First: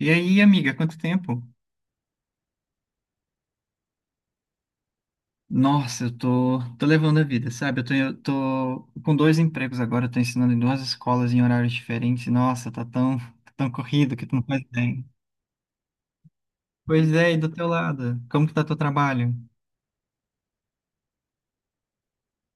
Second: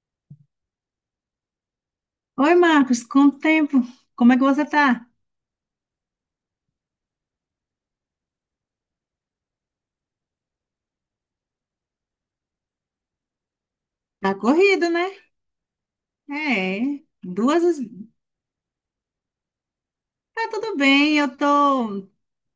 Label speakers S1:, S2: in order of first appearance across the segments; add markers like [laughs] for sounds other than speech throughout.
S1: E aí, amiga, quanto tempo?
S2: Oi, Marcos, quanto tempo? Como é que você tá?
S1: Nossa, eu tô levando a vida, sabe? Eu tô com dois empregos agora, eu tô ensinando em duas escolas em horários diferentes. Nossa, tá tão corrido que tu
S2: Tá
S1: não faz
S2: corrido, né?
S1: bem.
S2: É,
S1: Pois é, e do teu
S2: duas.
S1: lado? Como que tá teu trabalho?
S2: Tá tudo bem, eu tô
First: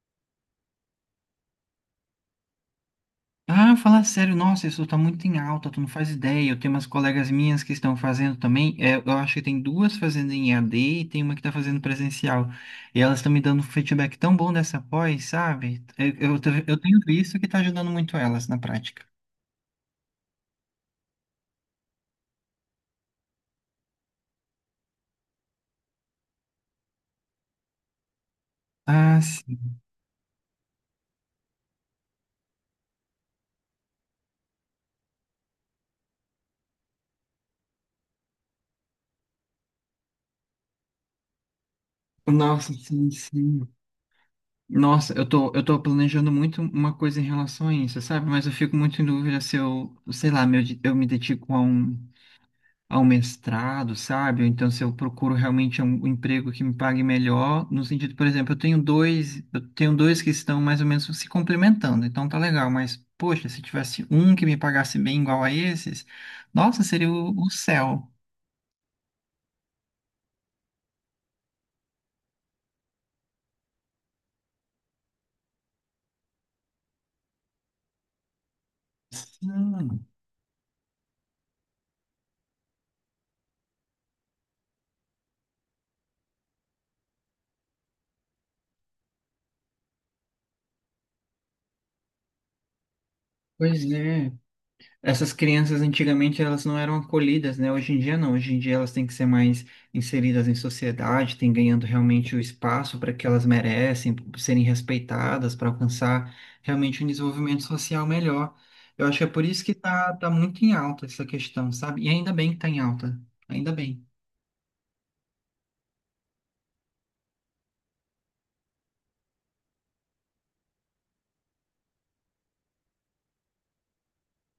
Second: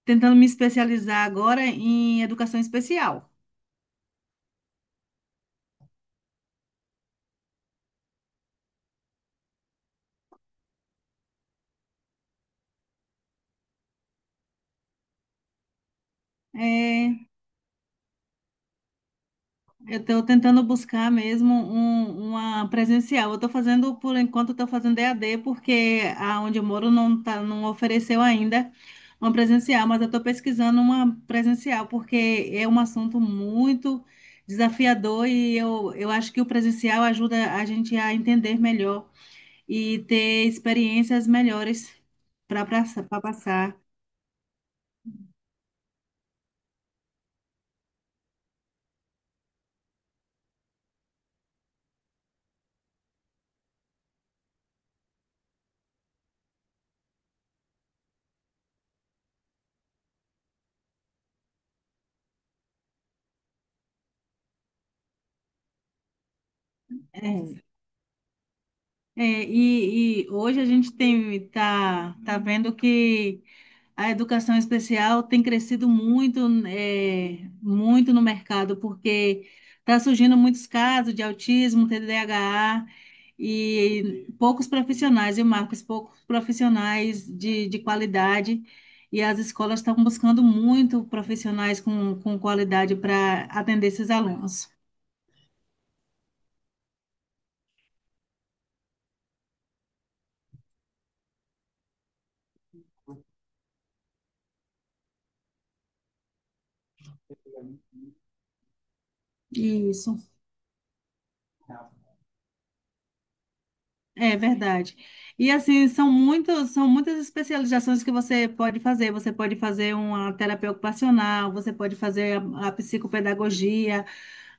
S2: tentando me especializar agora em educação especial.
S1: Ah, falar sério, nossa, isso tá muito em alta, tu não faz ideia. Eu tenho umas colegas minhas que estão fazendo também. É, eu acho que tem duas fazendo em EAD e tem uma que tá fazendo presencial. E elas estão me dando um feedback tão bom dessa pós, sabe? Eu tenho
S2: É.
S1: visto que tá ajudando muito elas na prática.
S2: Eu estou tentando buscar mesmo uma presencial. Eu estou fazendo, por enquanto, estou fazendo EAD, porque aonde eu moro não, tá, não ofereceu ainda
S1: Ah,
S2: uma
S1: sim.
S2: presencial, mas eu estou pesquisando uma presencial, porque é um assunto muito desafiador e eu acho que o presencial ajuda a gente a entender melhor e ter experiências melhores para
S1: Nossa, sim, sim.
S2: passar.
S1: Nossa, eu tô planejando muito uma coisa em relação a isso, sabe? Mas eu fico muito em dúvida se eu, sei lá, meu, eu me dedico a um mestrado, sabe? Ou então se eu procuro realmente um emprego que me pague melhor, no sentido, por exemplo, eu tenho dois que estão mais ou menos se complementando, então tá legal, mas, poxa, se tivesse um que me pagasse bem igual a esses, nossa, seria o
S2: É.
S1: céu.
S2: É, e hoje a gente tem, tá, tá vendo que. A educação especial tem crescido muito, muito no mercado, porque está
S1: Sim,
S2: surgindo muitos casos de autismo, TDAH, e poucos profissionais, e Marcos, poucos profissionais de qualidade, e as escolas estão buscando muito profissionais com qualidade para
S1: pois
S2: atender esses
S1: é.
S2: alunos.
S1: Essas crianças antigamente elas não eram acolhidas, né? Hoje em dia não. Hoje em dia elas têm que ser mais inseridas em sociedade, têm ganhando realmente o espaço para que elas merecem, por serem respeitadas, para alcançar realmente um desenvolvimento social melhor. Eu acho que é por isso que tá,
S2: Isso.
S1: tá muito em alta essa questão, sabe? E ainda bem que tá em alta. Ainda bem.
S2: É verdade. E assim, são muitos, são muitas especializações que você pode fazer. Você pode fazer uma terapia ocupacional, você pode fazer a psicopedagogia,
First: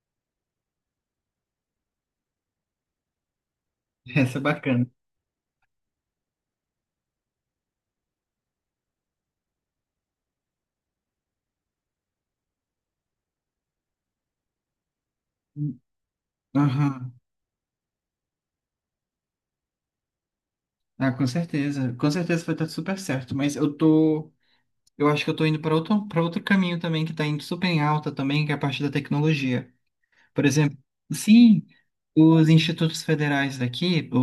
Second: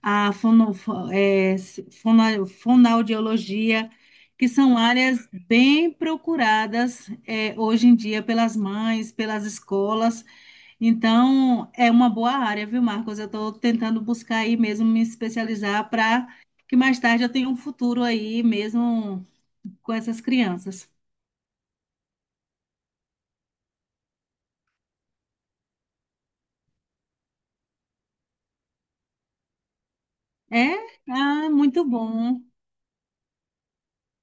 S2: a fonoaudiologia,
S1: [laughs] Essa é
S2: que são
S1: bacana.
S2: áreas bem procuradas, é, hoje em dia pelas mães, pelas escolas. Então, é uma boa área, viu, Marcos? Eu estou tentando buscar aí mesmo me especializar para que mais
S1: Aham.
S2: tarde eu tenha um futuro aí mesmo com essas crianças.
S1: Ah, com certeza. Com certeza vai dar super certo, mas eu acho que eu tô indo para outro, caminho também que tá indo super em alta também, que é a parte da tecnologia. Por
S2: É?
S1: exemplo,
S2: Ah,
S1: sim,
S2: muito bom.
S1: os institutos federais daqui, o,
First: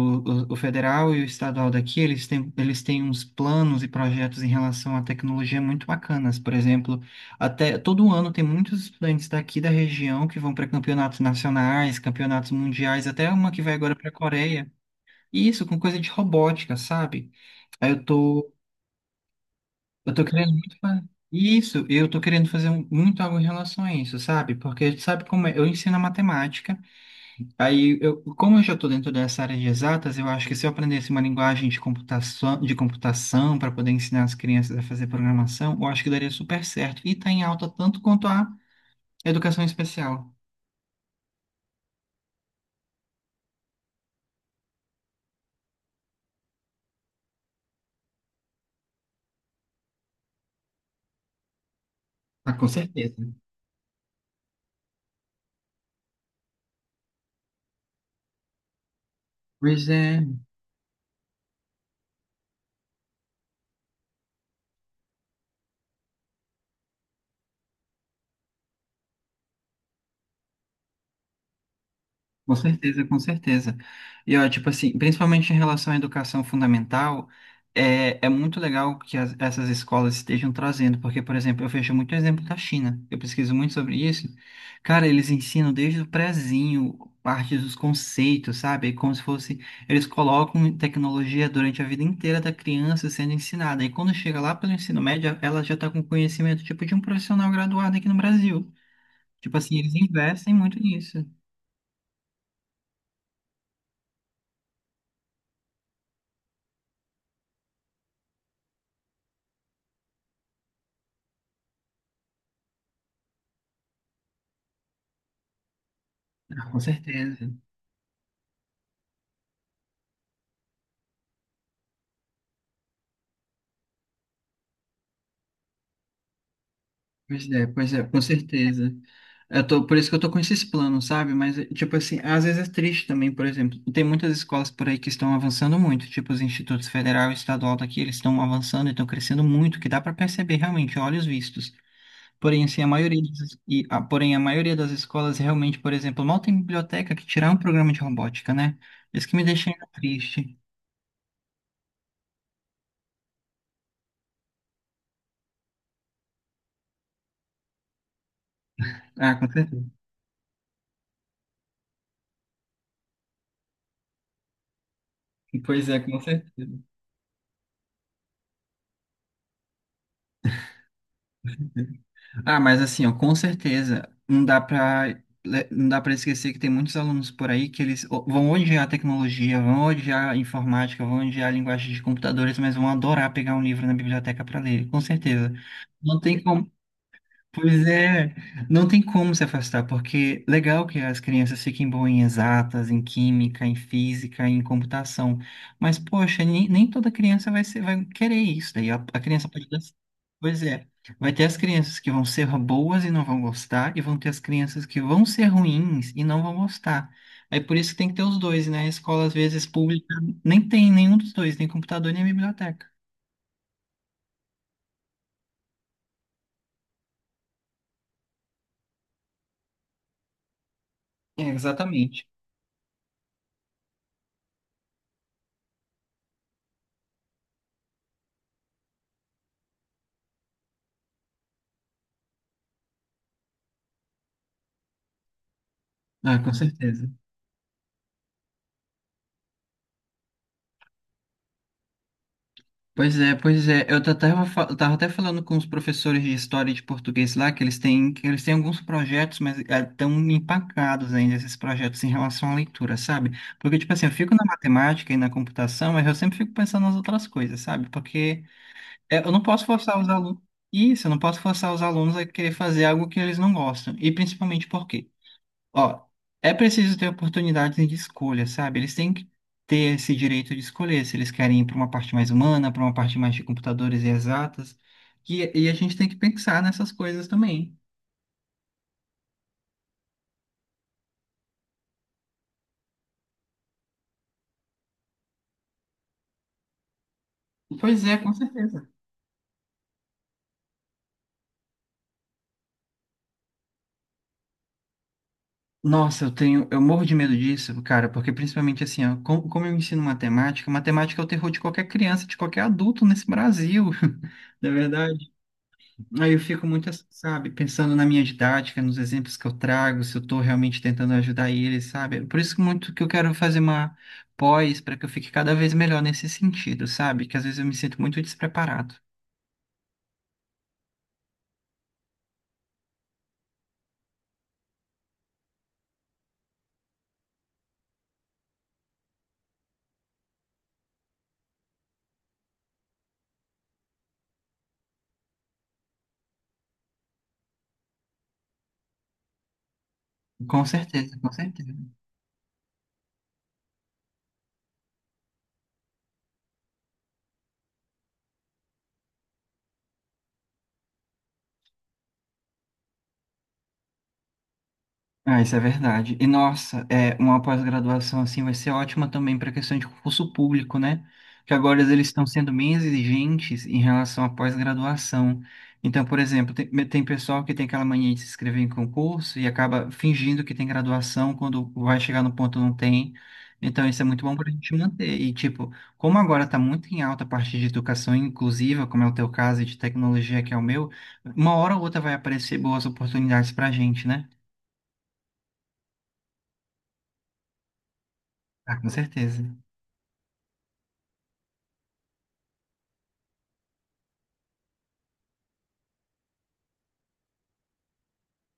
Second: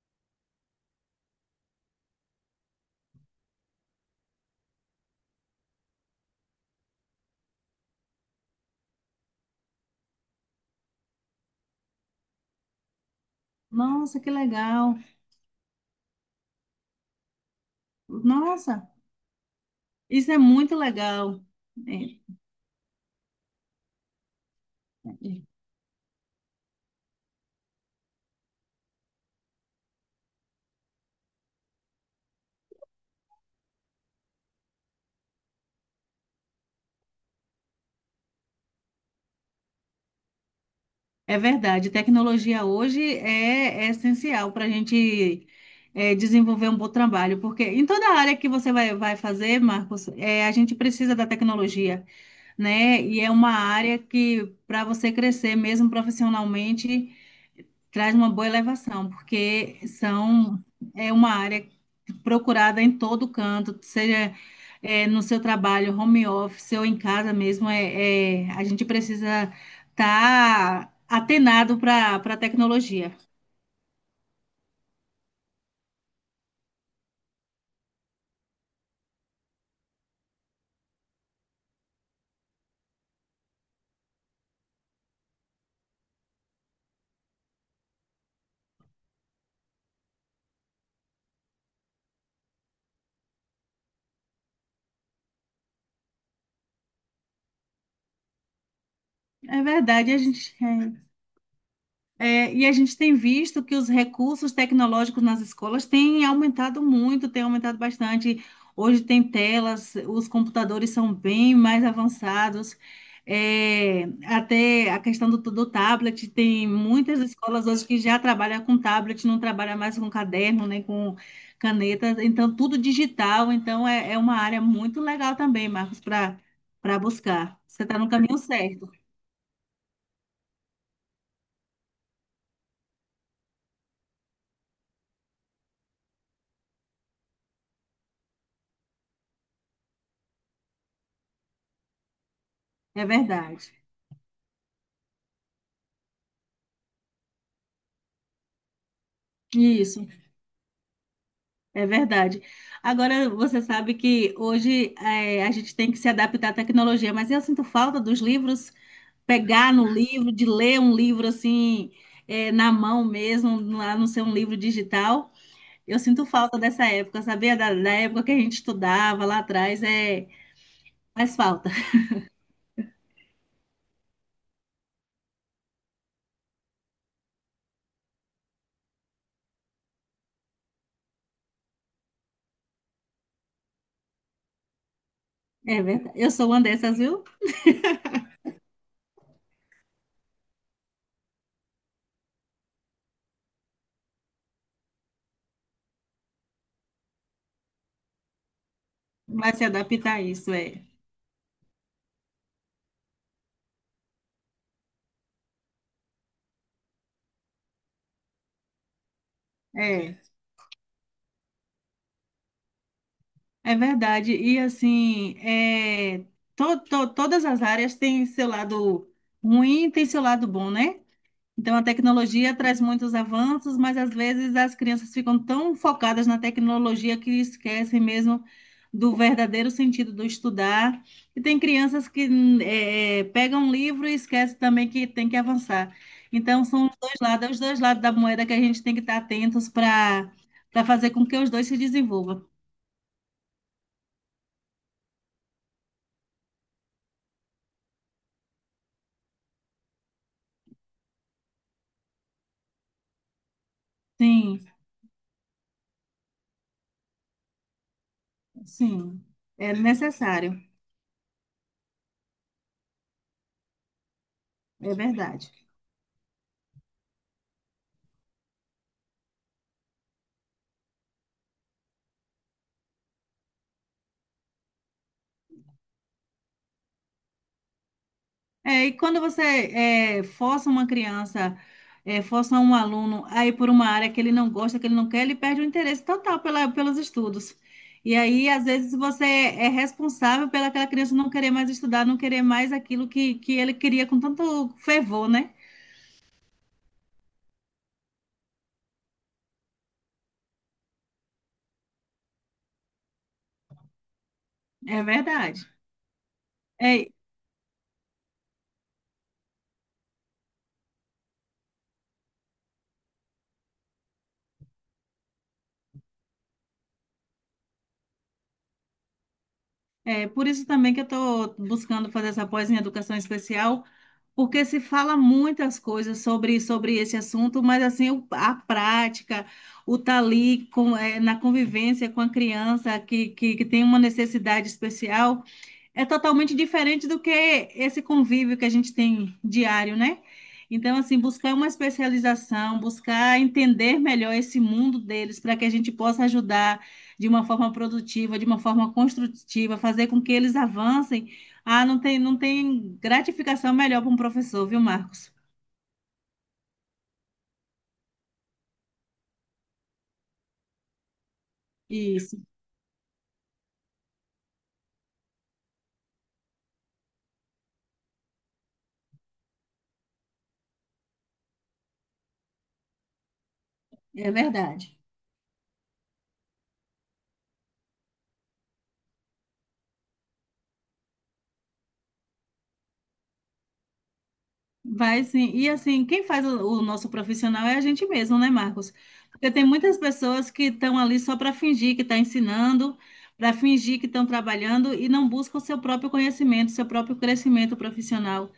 S1: o, o federal e o estadual daqui, eles têm uns planos e projetos em relação à tecnologia muito bacanas. Por exemplo, até todo ano tem muitos estudantes daqui da região que vão para campeonatos nacionais, campeonatos mundiais, até uma que vai agora para a
S2: Nossa, que
S1: Coreia.
S2: legal.
S1: E isso, com coisa de robótica, sabe? Aí eu tô,
S2: Nossa,
S1: eu tô
S2: isso é
S1: querendo
S2: muito
S1: muito
S2: legal.
S1: Isso, eu tô querendo fazer muito algo em relação a isso, sabe? Porque sabe como é?
S2: É,
S1: Eu ensino a matemática. Aí, eu, como eu já estou dentro dessa área de exatas, eu acho que se eu aprendesse uma linguagem de computação para poder ensinar as crianças a fazer programação, eu acho que daria super certo. E está em alta tanto quanto a educação especial.
S2: é verdade. Tecnologia hoje é essencial para a gente desenvolver um bom trabalho, porque em toda área que você vai, vai fazer, Marcos, é, a gente precisa da tecnologia,
S1: Ah, com
S2: né? E
S1: certeza.
S2: é uma área que, para você crescer mesmo profissionalmente, traz uma boa elevação, porque
S1: Pois é,
S2: são, é uma área procurada em todo canto, seja é, no seu trabalho, home office ou em casa mesmo, é, é, a gente precisa estar atenado para a
S1: com certeza,
S2: tecnologia.
S1: com certeza. E ó, tipo assim, principalmente em relação à educação fundamental, é muito legal que essas escolas estejam trazendo, porque, por exemplo, eu vejo muito exemplo da China, eu pesquiso muito sobre isso. Cara, eles ensinam desde o prezinho, parte dos conceitos, sabe? É como se fosse, eles colocam tecnologia durante a vida inteira da criança sendo ensinada. E quando chega lá pelo ensino médio, ela já está com conhecimento tipo de um profissional graduado aqui no Brasil. Tipo
S2: É
S1: assim, eles
S2: verdade, a
S1: investem
S2: gente,
S1: muito
S2: é,
S1: nisso.
S2: É, e a gente tem visto que os recursos tecnológicos nas escolas têm aumentado muito, têm aumentado bastante. Hoje tem telas, os computadores são bem mais avançados. É, até a questão do tablet, tem
S1: Ah, com
S2: muitas
S1: certeza.
S2: escolas hoje que já trabalham com tablet, não trabalham mais com caderno, nem com caneta, então tudo digital. Então é, é uma área muito legal também, Marcos, para buscar. Você
S1: Pois
S2: está
S1: é,
S2: no
S1: com
S2: caminho certo,
S1: certeza. Por isso que eu tô com esses planos, sabe? Mas, tipo assim, às vezes é triste também, por exemplo. Tem muitas escolas por aí que estão avançando muito, tipo os institutos federal e estadual daqui, eles estão avançando e estão crescendo muito, que dá para perceber realmente, a olhos vistos. Porém, assim,
S2: é verdade.
S1: a maioria das escolas realmente, por exemplo, mal tem biblioteca que tirar um programa de robótica, né? Isso que me deixa ainda
S2: Isso.
S1: triste.
S2: É verdade. Agora, você sabe que hoje a gente tem que se adaptar à tecnologia, mas eu sinto falta dos livros,
S1: Ah, com
S2: pegar no [laughs]
S1: certeza.
S2: livro, de ler um livro assim, na mão mesmo, lá não ser um livro digital.
S1: Pois
S2: Eu
S1: é, com
S2: sinto falta
S1: certeza.
S2: dessa época, sabia? Da época que a gente estudava lá atrás, é, faz falta. [laughs]
S1: Ah, mas assim, ó, com certeza, não dá para esquecer que tem muitos alunos por aí que eles vão odiar a tecnologia, vão odiar a informática, vão odiar a linguagem de computadores, mas vão adorar pegar um livro na biblioteca para ler, com certeza.
S2: É verdade.
S1: Não
S2: Eu
S1: tem
S2: sou uma dessas, viu?
S1: Pois é, não tem como se afastar, porque legal que as crianças fiquem boas em exatas, em química, em física, em computação, mas poxa, nem toda criança vai querer isso, daí a criança
S2: Vai se
S1: pode dar.
S2: adaptar a isso,
S1: Pois
S2: é.
S1: é, vai ter as crianças que vão ser boas e não vão gostar, e vão ter as crianças que vão ser ruins e não vão gostar. Aí por isso que tem que ter os dois, né? A escola, às vezes, pública,
S2: É.
S1: nem tem nenhum dos dois, nem computador, nem biblioteca.
S2: É verdade. E assim, é, todas as áreas têm seu lado ruim e tem seu lado bom, né?
S1: É,
S2: Então a
S1: exatamente.
S2: tecnologia traz muitos avanços, mas às vezes as crianças ficam tão focadas na tecnologia que esquecem mesmo do verdadeiro sentido do estudar. E tem crianças que pegam um livro e esquecem também que tem que avançar.
S1: Ah, com
S2: Então são os
S1: certeza.
S2: dois lados, é os dois lados da moeda que a gente tem que estar atentos para fazer com que os dois se desenvolvam.
S1: Pois é, pois é. Eu tava até falando com os professores de história e de português lá, que eles têm alguns projetos, mas estão empacados ainda esses projetos em relação à leitura, sabe? Porque, tipo assim, eu fico na
S2: Sim.
S1: matemática e na computação, mas eu sempre fico pensando nas outras coisas, sabe? Porque é,
S2: Sim,
S1: eu não posso
S2: é
S1: forçar os alunos.
S2: necessário,
S1: Isso, eu não posso forçar os alunos a querer fazer algo que eles não gostam. E principalmente
S2: é
S1: porque
S2: verdade.
S1: ó, é preciso ter oportunidades de escolha, sabe? Eles têm que ter esse direito de escolher se eles querem ir para uma parte mais humana, para uma parte mais de computadores e exatas. E a gente tem que pensar nessas coisas também.
S2: É, e quando você força uma criança, força um aluno a ir por uma área que ele não gosta, que ele não quer, ele perde o interesse total pela, pelos estudos.
S1: Pois
S2: E
S1: é, com
S2: aí, às
S1: certeza.
S2: vezes, você é responsável pela aquela criança não querer mais estudar, não querer mais aquilo que ele queria com tanto fervor, né?
S1: Nossa, eu morro de medo disso, cara, porque principalmente assim, ó, como eu ensino matemática, matemática é o terror de qualquer criança, de qualquer adulto nesse Brasil, [laughs] na
S2: É
S1: verdade.
S2: verdade.
S1: Aí eu fico muito, assim,
S2: É,
S1: sabe, pensando na minha didática, nos exemplos que eu trago, se eu estou realmente tentando ajudar eles, sabe? Por isso que muito que eu quero fazer uma pós para que eu fique cada vez melhor nesse sentido, sabe? Que às vezes eu me sinto muito despreparado.
S2: é por isso também que eu estou buscando fazer essa pós em educação especial, porque se fala muitas coisas sobre, sobre esse assunto, mas assim, o- a prática, o estar ali com, na convivência com a criança que tem uma necessidade especial é totalmente diferente do que esse convívio que a gente tem diário, né?
S1: Com
S2: Então,
S1: certeza,
S2: assim,
S1: com
S2: buscar uma
S1: certeza.
S2: especialização, buscar entender melhor esse mundo deles, para que a gente possa ajudar de uma forma produtiva, de uma forma construtiva, fazer com que eles avancem. Ah, não tem, não tem gratificação melhor para um professor, viu, Marcos?
S1: Ah, isso é verdade. E nossa, é uma pós-graduação assim vai ser ótima também para a questão de concurso público, né? Que agora eles estão
S2: Isso,
S1: sendo bem exigentes em relação à pós-graduação. Então, por exemplo, tem pessoal que tem aquela mania de se inscrever em concurso e acaba fingindo que tem graduação quando vai chegar no ponto não tem. Então, isso é muito
S2: é
S1: bom para a gente
S2: verdade.
S1: manter. E, tipo, como agora está muito em alta a parte de educação inclusiva, como é o teu caso, e de tecnologia, que é o meu, uma hora ou outra vai aparecer boas oportunidades para a gente, né?
S2: Vai sim. E assim, quem faz o nosso profissional é a gente mesmo, né,
S1: Ah, com
S2: Marcos?
S1: certeza.
S2: Porque tem muitas pessoas que estão ali só para fingir que está ensinando, para fingir que estão trabalhando e não buscam o seu próprio conhecimento, seu próprio crescimento profissional.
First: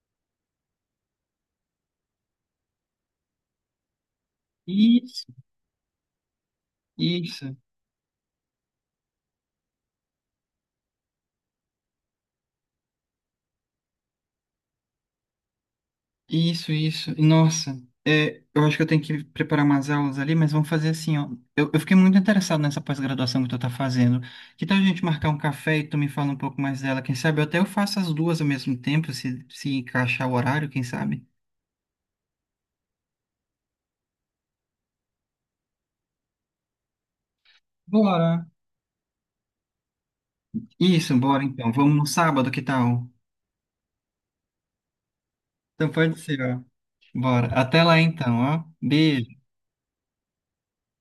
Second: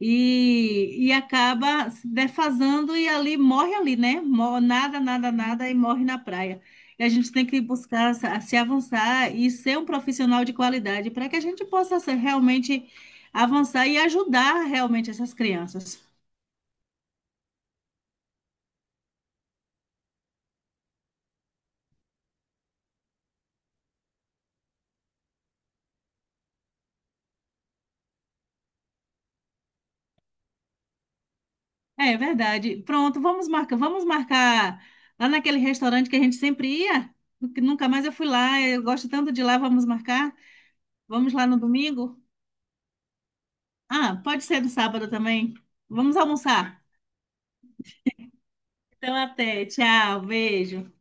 S2: E acaba se defasando e ali morre ali, né? Mor- Nada,
S1: Isso,
S2: nada, nada e morre na praia. E a gente tem
S1: isso,
S2: que buscar se avançar e ser um profissional de qualidade para que a gente possa ser realmente avançar e ajudar realmente essas crianças.
S1: isso, isso. Nossa, é, eu acho que eu tenho que preparar umas aulas ali, mas vamos fazer assim, ó. Eu fiquei muito interessado nessa pós-graduação que tu tá fazendo. Que tal a gente marcar um café e tu me fala um pouco mais dela? Quem sabe eu até eu faço as duas ao mesmo tempo, se encaixar o horário, quem sabe?
S2: É, é verdade. Pronto, vamos marcar lá naquele restaurante que a gente sempre ia, que nunca mais eu fui
S1: Bora.
S2: lá, eu gosto tanto de lá, vamos marcar.
S1: Isso,
S2: Vamos
S1: bora
S2: lá no
S1: então. Vamos no
S2: domingo?
S1: sábado, que tal?
S2: Ah, pode ser no sábado também.
S1: Então
S2: Vamos
S1: pode ser, ó.
S2: almoçar.
S1: Bora. Até lá então, ó.
S2: Então
S1: Beijo.
S2: até, tchau, beijo.